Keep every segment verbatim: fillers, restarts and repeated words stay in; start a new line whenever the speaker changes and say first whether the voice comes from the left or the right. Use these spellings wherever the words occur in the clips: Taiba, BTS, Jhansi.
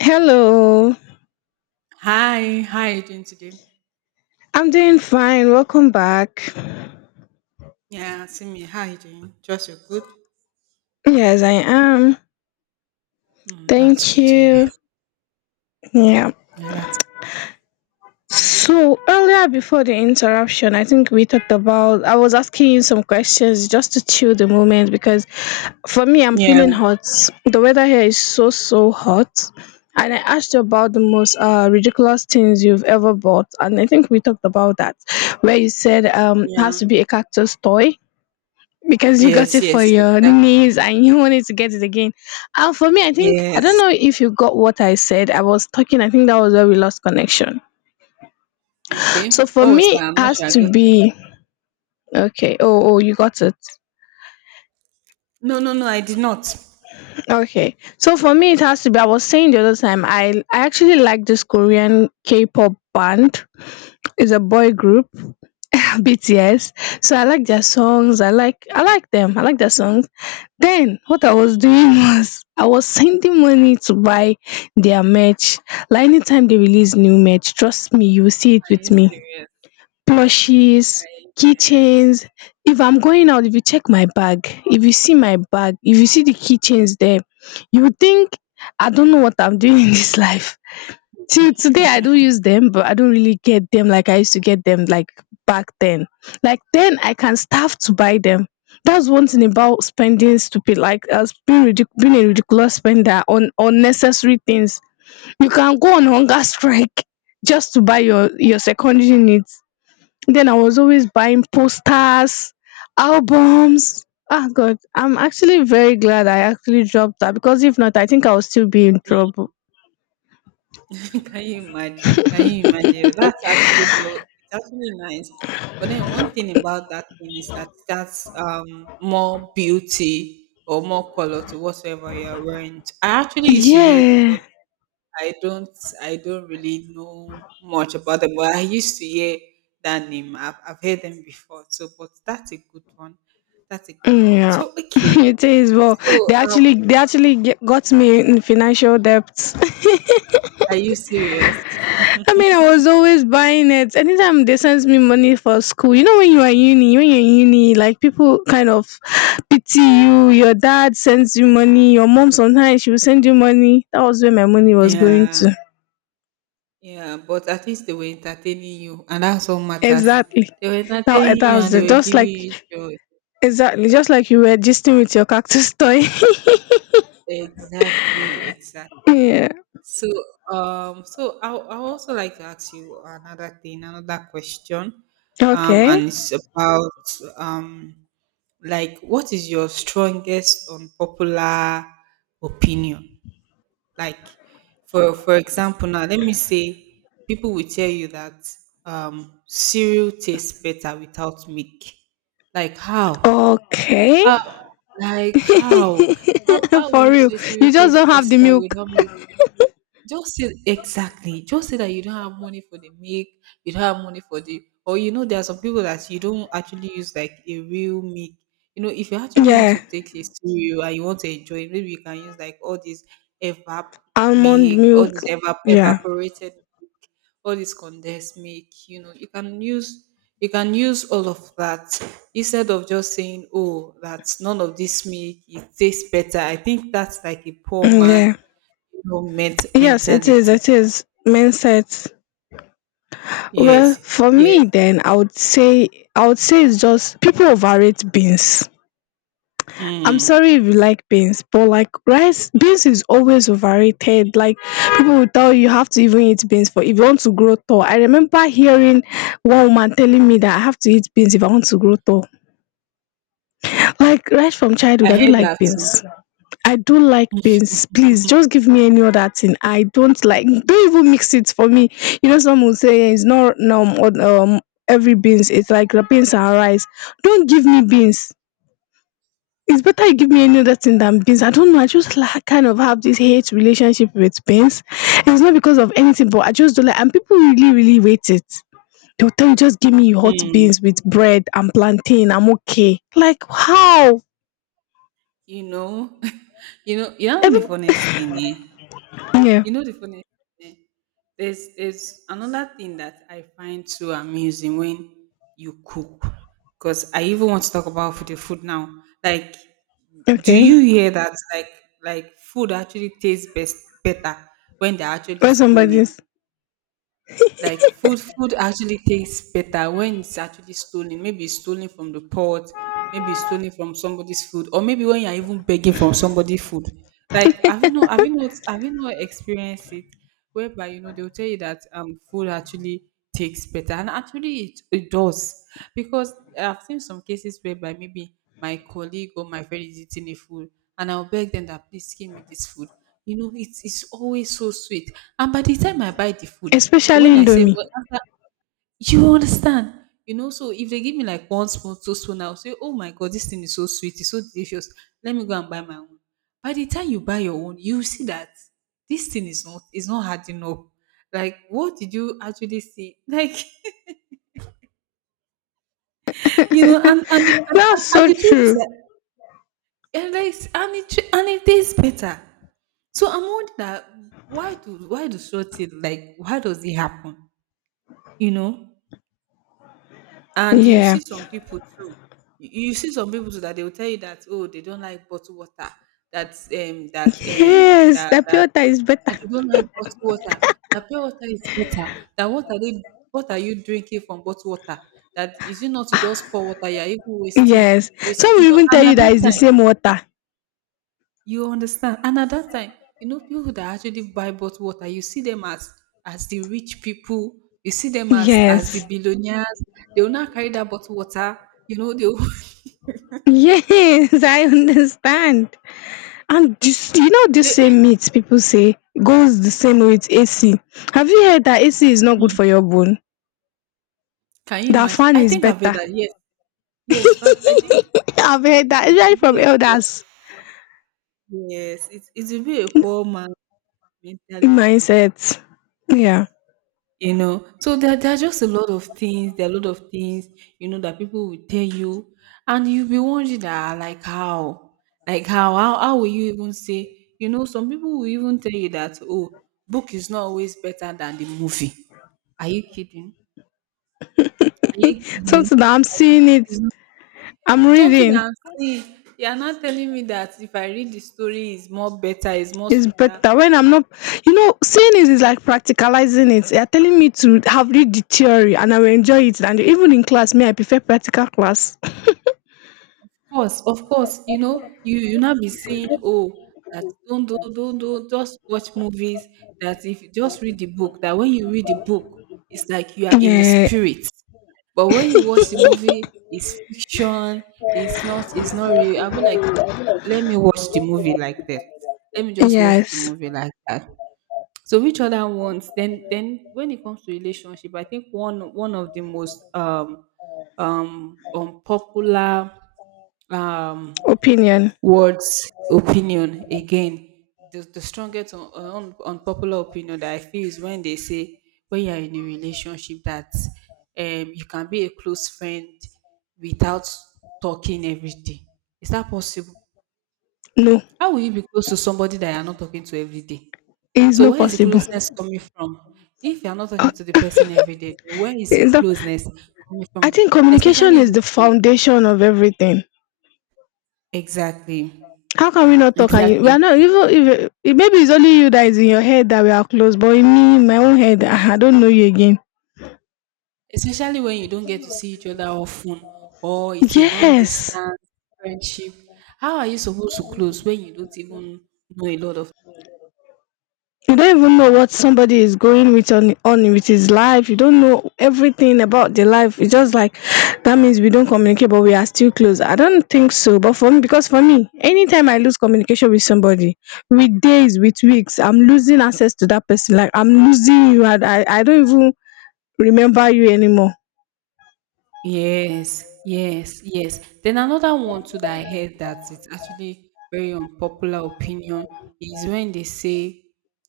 left: Hello,
right: Hi, how are you doing today?
left: I'm doing fine. Welcome back.
right: Yeah, see me. How are you doing? Just you good?
left: Yes, I am.
right: Mm, that's
left: Thank
right: good to hear.
left: you. Yeah.
right: Yeah, that's,
left: So earlier before the interruption, I think we talked about I was asking you some questions just to chill the moment because for me I'm
right: yeah,
left: feeling hot. The weather here is so so hot. And I asked you about the most uh, ridiculous things you've ever bought, and I think we talked about that, where you said um it has
right: yeah.
left: to be a cactus toy. Because you got
right: Yes,
left: it for
right: yes,
left: your
right: exactly.
left: knees and you wanted to get it again. And for me, I think, I don't
right: Yes.
left: know if you got what I said. I was talking, I think that was where we lost connection. So
right: Okay.
left: for
right: Oh, was
left: me,
right: that?
left: it
right: I'm not
left: has
right: sure I got
left: to
right: it.
left: be, okay, oh, oh, you got it.
right: No, no, no, I did not.
left: Okay. So for me, it has to be, I was saying the other time, I, I actually like this Korean K pop band. It's a boy group, B T S. So I like their songs. I like I like them. I like their songs. Then what I was doing was I was sending money to buy their merch. Like anytime they release new merch, trust me, you will see it
right: Are
left: with
right: you
left: me.
right: serious? Are
left: Plushies,
right: you serious?
left: keychains. If I'm going out, if you check my bag, if you see my bag, if you see the keychains there, you will think I don't know what I'm doing in this life. Till today I don use them, but I don't really get them like I used to get them, like back then. Like then I can starve to buy them. That's one thing about spending stupid, like uh, being, ridic- being a ridiculous spender on unnecessary things. You can go on hunger strike just to buy your your secondary needs. Then I was always buying posters, albums. Ah god, I'm actually very glad I actually dropped that because if not, I think I would still be in trouble.
right: Can you imagine? Can you imagine? That's actually low. It's actually nice. But then one thing about that thing is that that's um more beauty or more color to whatever you are wearing. I actually used to hear them,
left: Yeah.
right: but I don't I don't really know much about them. But I used to hear that name. I've, I've heard them before. So but that's a good one. That's a good one.
left: Yeah,
right: So okay.
left: it is. Well,
right: So
left: they
right: um
left: actually they actually ge- got me in financial debts.
right: are you serious?
left: I mean, I was always buying it. Anytime they sent me money for school, you know, when you are uni, when you're in uni, like people kind of pity you. Your dad sends you money. Your mom sometimes she will send you money. That was where my money was going
right: Yeah.
left: to.
right: Yeah, but at least they were entertaining you, and that's all matters.
left: Exactly.
right: They were
left: Now that
right: entertaining you,
left: that
right: and
left: was
right: they
left: it.
right: were
left: Just
right: giving
left: like
right: you joy.
left: exactly, just like you were gisting with your cactus toy.
right: Exactly, exactly.
left: Yeah.
right: So, um, so I I also like to ask you another thing, another question, um,
left: Okay.
right: and it's about um, like what is your strongest unpopular opinion? Like for for example now, let me say people will tell you that um cereal tastes better without milk. Like how?
left: Okay.
right: How like how? How how will
left: For
right: you
left: real.
right: say cereal
left: You just
right: tastes
left: don't have the
right: better
left: milk.
right: without milk? Just say exactly. Just say that you don't have money for the milk, you don't have money for the, or you know, there are some people that you don't actually use like a real milk. You know, if you actually want
left: Yeah,
right: to take it cereal and you want to enjoy it, maybe you can use like all this evap
left: almond
right: milk, all
left: milk.
right: this evap
left: Yeah,
right: evaporated milk, all this condensed milk. You know, you can use you can use all of that instead of just saying, "Oh, that none of this milk. It tastes better." I think that's like a poor
left: mm,
right: man
left: yeah.
right: no, ment
left: Yes, it is.
right: mentality.
left: It is mindsets. Well,
right: Yes,
left: for
right: yes.
left: me, then I would say I would say it's just people overrate beans. I'm
right: Mm.
left: sorry if you like beans, but like rice, beans is always overrated. Like people will tell you, you have to even eat beans for if you want to grow tall. I remember hearing one woman telling me that I have to eat beans if I want to grow tall. Like right from
right: I
left: childhood, I don't
right: heard
left: like
right: that too.
left: beans. I don't like beans. Please just give me any other thing. I don't like. Don't even mix it for me. You know, some will say, "Eh, it's not um, um every beans. It's like the beans and rice. Don't give me beans. It's better you give me any other thing than beans. I don't know. I just like, kind of have this hate relationship with beans. It's not because of anything, but I just don't like. And people really, really hate it. They'll tell you just give me hot
right: Mm.
left: beans with bread and plantain. I'm okay. Like how?
right: You know, you know, you know the
left: Every
right: funniest thing, eh?
left: yeah.
right: You know the funniest thing, eh? There's there's another thing that I find so amusing when you cook. Because I even want to talk about food, the food now. Like, do
left: Okay.
right: you hear that like like food actually tastes best better when they're actually
left: Where's
right: stolen?
left: somebody's?
right: Like food, food actually tastes better when it's actually stolen. Maybe it's stolen from the pot, maybe it's stolen from somebody's food, or maybe when you're even begging from somebody's food. Like, have you not, have you not, have you not experienced it? Whereby you know they'll tell you that um food actually takes better, and actually it, it does because I've seen some cases whereby maybe my colleague or my friend is eating a food, and I'll beg them that please give me this food. You know, it's it's always so sweet, and by the time I buy the food,
left: Especially
right: when I say
left: indomie.
right: well, after you understand? You know, so if they give me like one spoon, two spoon, I'll say, oh my God, this thing is so sweet, it's so delicious. Let me go and buy my own. By the time you buy your own, you see that this thing is not is not hard enough. Like, what did you actually see? Like, you know, and and the, and, and
left: That's
right: and
left: so
right: the
left: true.
right: truth, and like, and it tr- and it tastes better. So I'm wondering that why do why do short thing, like why does it happen? You know? And you
left: Yeah.
right: see some people too. You you see some people too that they will tell you that oh they don't like bottled water. That um that um
left: Yes,
right: that
left: the pure
right: that
left: water is
right: that
left: better.
right: you don't like bottled water. That pure water is better. That what are they, what are you drinking from bottled water? That is it not to just pour water? You are even wasting,
left: Yes,
right: wasting.
left: some will
right: You know,
left: even tell
right: and
left: you
right: at
left: that
right: that
left: it's the
right: time
left: same water.
right: you understand? And at that time, you know, people that actually buy bottled water, you see them as as the rich people, you see them as as the
left: Yes,
right: billionaires. They will not carry that bottled water. You know, they will,
left: yes. I understand. And this, you know this
right: they-
left: same meat people say, goes the same way with ac. Have you heard that ac is not good
right: Mm.
left: for your bone?
right: Can you
left: That
right: imagine?
left: fan
right: I
left: is
right: think I've heard
left: better.
right: that. Yes, yes, but I think
left: I've heard
right: it's,
left: that,
right: it's,
left: especially from
right: it's,
left: elders.
right: yes, it's, it will be a poor man
left: In
right: mentality.
left: mindset. Yeah.
right: You know, so there, there are just a lot of things there are a lot of things you know that people will tell you, and you'll be wondering that like how like how how, how will you even say? You know, some people will even tell you that, "Oh, book is not always better than the movie." Are you kidding? Are you kidding?
left: Something that I'm
right: Like, the
left: seeing,
right: book
left: it
right: is not-
left: I'm
right: something
left: reading.
right: that I'm seeing. You're not telling me that if I read the story, is more better, is more
left: It's
right: sweeter?
left: better when I'm not, you know, seeing it is like practicalizing it. They are telling me to have read the theory and I will enjoy it, and even in class me I prefer practical class.
right: Course, of course, you know, you you now be saying, oh, that don't do don't do just watch movies. That if you just read the book, that when you read the book, it's like you are in the
left: Yeah.
right: spirit. But when you watch the movie, it's fiction. It's not. It's not real. I'll be like, let me watch the movie like that. Let me just watch the
left: Yes.
right: movie like that. So which other ones? Then then when it comes to relationship, I think one one of the most um um unpopular um
left: Opinion.
right: words, opinion again. The, the strongest un, un, unpopular opinion that I feel is when they say, when you're in a relationship, that um, you can be a close friend without talking every day. Is that possible?
left: No.
right: How will you be close to somebody that you're not talking to every day?
left: It is
right: So
left: not
right: where is the
left: possible.
right: closeness coming from? If you're not
left: Uh,
right: talking to the person every day, then where is the
left: It's not.
right: closeness coming
left: I
right: from?
left: think communication
right: Especially if
left: is the
right: it's a,
left: foundation of everything.
right: exactly,
left: How can we not talk? And you, we
right: exactly.
left: are not, even if if- maybe it's only you that is in your head that we are close, but in me, in my own head, ah, I don't know you again.
right: Especially when you don't get to see each other often, or it's a long
left: Yes.
right: distance friendship. How are you supposed to close when you don't even know a lot of.
left: You don't even know what somebody is going with on, on with his life. You don't know everything about the life. It's just like that means we don't communicate, but we are still close. I don't think so. But for me, because for me, anytime I lose communication with somebody, with days, with weeks, I'm losing access to that person. Like I'm losing you. I, I, I don't even remember you anymore.
right: Yes, yes, yes. Then another one too that I heard that it's actually very unpopular opinion is when they say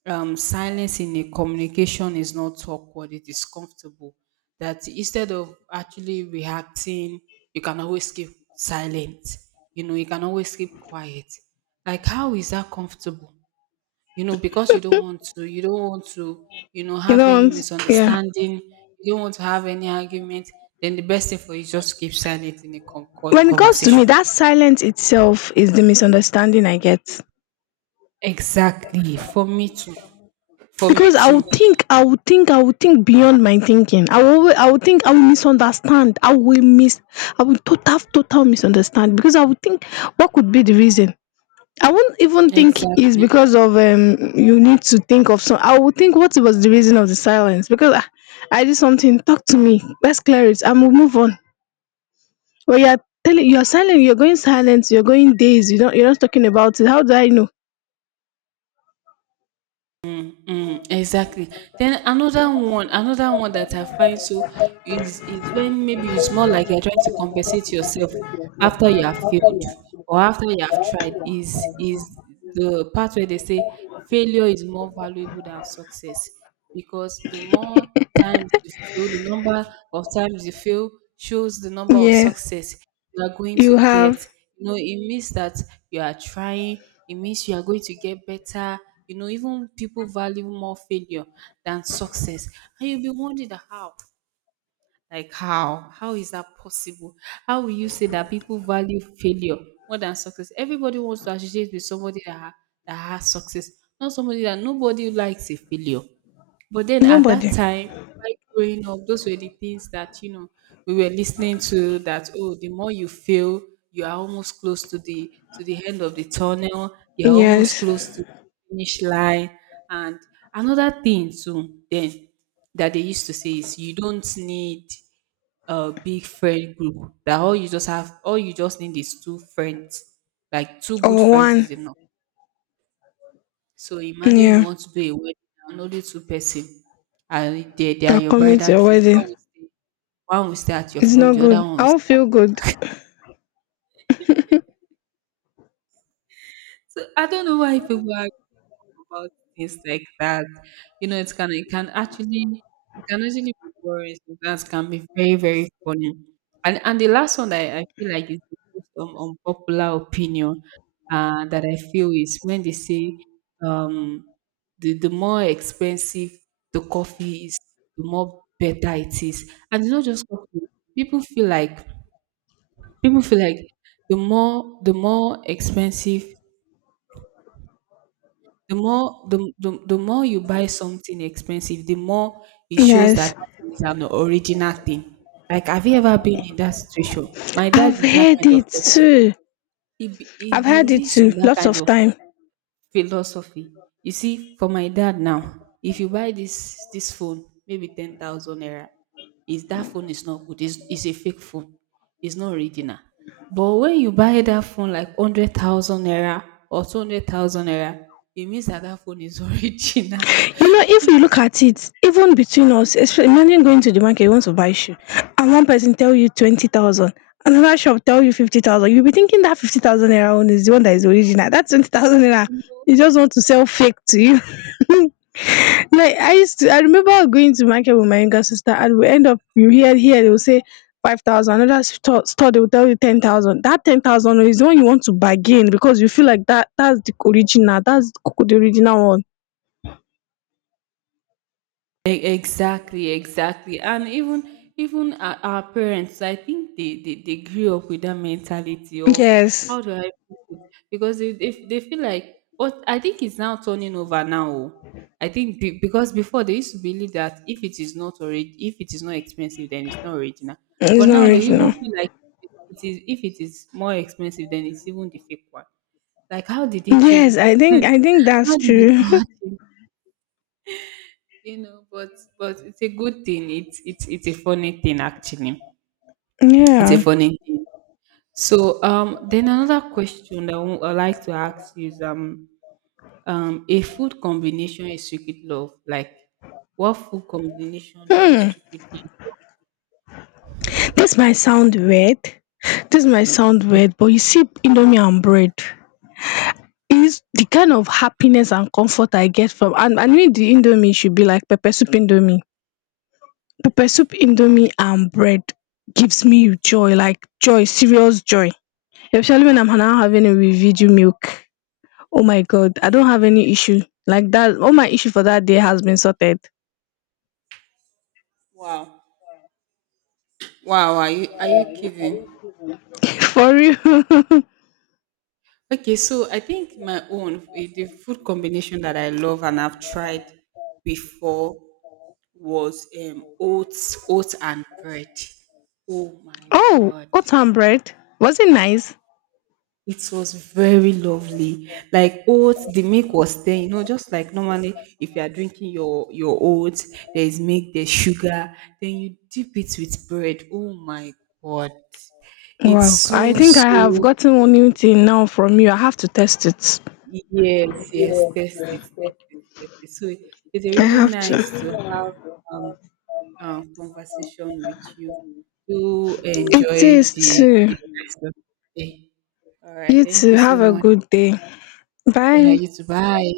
right: um, silence in a communication is not awkward, it is comfortable. That instead of actually reacting, you can always keep silent. You know, you can always keep quiet. Like, how is that comfortable? You know, because you don't want to you don't want to you know
left: You
right: have any
left: know, yeah.
right: misunderstanding, you don't want to have any argument, then the best thing for you is just keep silent in a con- con-
left: When it comes to me,
right: conversation
left: that silence itself is the misunderstanding I get.
right: Exactly, for me too, for me
left: Because I
right: too
left: would think, I would think, I would think beyond my thinking. I will, I would think, I will misunderstand. I will miss, I will total, total misunderstand because I would think, what could be the reason? I won't even think is
right: Exactly.
left: because of um you need to think of some. I would think what was the reason of the silence, because I, I did something. Talk to me. Let's clear it. I will move on. But you're telling, you're silent. You're going silent. You're going days. You don't. You're not talking about it. How do I know?
right: Mm, exactly. Then another one, another one that I find so is is when maybe it's more like you're trying to compensate yourself after you have failed or after you have tried, is is the part where they say failure is more valuable than success, because the more times you fail, the number of times you fail shows the number of
left: Yes,
right: success you are going to
left: you
right: get.
left: have
right: You know, it means that you are trying, it means you are going to get better. You know, even people value more failure than success. And you'll be wondering that how? Like how? How is that possible? How will you say that people value failure more than success? Everybody wants to associate with somebody that, ha- that has success, not somebody that, nobody likes a failure. But then at that
left: nobody.
right: time, while growing up, those were the things that, you know, we were listening to, that, oh, the more you fail, you are almost close to the to the end of the tunnel, you're almost
left: Yes,
right: close to the finish line. And another thing too then that they used to say is you don't need a big friend group. That all you just have all you just need is two friends. Like two good
left: or
right: friends
left: one.
right: is enough, so imagine you
left: Yeah,
right: want to do a wedding and only two person, and they, they are
left: they're
right: your
left: coming to
right: bridal
left: your
right: trip.
left: wedding.
right: One will stay, one will stay at your
left: It's
right: front,
left: not
right: the other
left: good.
right: one
left: I
right: will
left: do
right: stay
left: not
right: at
left: feel
right: your.
left: good.
right: So I don't know why people are about things like that. You know, it can it can actually it can actually be boring. Sometimes can be very very funny. And and the last one that I, I feel like is the most um, unpopular opinion, uh, that I feel, is when they say um, the the more expensive the coffee is, the more better it is. And it's not just coffee. People feel like people feel like the more the more expensive. The more the, the the more you buy something expensive, the more it shows that
left: Yes,
right: that is an original thing. Like, have you ever been in that situation? My dad
left: I've
right: is that
left: heard
right: kind of
left: it
right: person.
left: too.
right: He, be- he
left: I've heard it
right: believes
left: too,
right: in that
left: lots
right: kind
left: of
right: of
left: time.
right: philosophy. You see, for my dad now, if you buy this this phone, maybe ten thousand naira, is that phone is not good. It's, it's a fake phone. It's not original. But when you buy that phone like hundred thousand naira or two hundred thousand naira, it means that that phone is original.
left: You know, if you look at it, even between us, espe- imagine going to the market, you want to buy shoe, and one person tell you twenty thousand, another shop tell you fifty thousand. You'll be thinking that fifty thousand naira one is the one that is original. That twenty thousand naira, you just want to sell fake to you. Like I used to I remember going to market with my younger sister, and we end up you hear here they will say five thousand, another store store they will tell you ten thousand. That ten thousand is the one you want to bargain because you feel like that that's the original, that's the original one.
right: E- Exactly, exactly. And even even our, our parents, I think they, they they grew up with that mentality, or
left: Yes,
right: how do I put it? Because they, they, they feel like, but I think it's now turning over now. Oh. I think be, because before they used to believe that if it is not already if it is not expensive then it's not original.
left: it's
right: But
left: not
right: now they even
left: original.
right: feel like, it is if it is more expensive then it's even the fake one. Like how did it change?
left: Yes, I think I think
right: How
left: that's
right: did it
left: true.
right: change? You know, but but it's a good thing. It's it's it's a funny thing actually. It's a
left: Yeah.
right: funny thing. So um, then another question that I would like to ask is um um a food combination is secret love. Like, what food combination do you
left: Hmm.
right: secretly
left: This might sound weird. This might sound
right: love?
left: weird, but you see indomie and bread is the kind of happiness and comfort I get from, and and me the indomie should be like pepper soup indomie. Pepper soup indomie and bread gives me joy, like joy, serious joy, especially when I'm now having it with Viju milk. Oh my god, I
right: Are you-
left: don't have any issue. Like that, all my issue for that day has been sorted.
right: Wow, wow! Are you are you kidding?
left: For real.
right: Okay, so I think my own, eh, the food combination that I love and I've tried before was um, oats, oats and bread. Oh my
left: Oh,
right: god.
left: oat bread. Was it nice?
right: It was very lovely. Like oats, the milk was there, you know, just like normally if you are drinking your your oats, there is milk, there's sugar, then you dip it with bread. Oh my god. It's
left: Wow, I
right: so,
left: think I have
right: so,
left: gotten one new thing now from you. I have to test it.
right: yes, yes, test it, test it, test it. So it's
left: I
right: really
left: have
right: nice to
left: to.
right: have um uh, conversation with you. Do
left: It
right: enjoy
left: tastes
right: the,
left: too.
right: the rest of the day. All right.
left: You
right: Thank
left: too,
right: you so
left: have a
right: much.
left: good day.
right: Yeah,
left: Bye.
right: you too. Bye.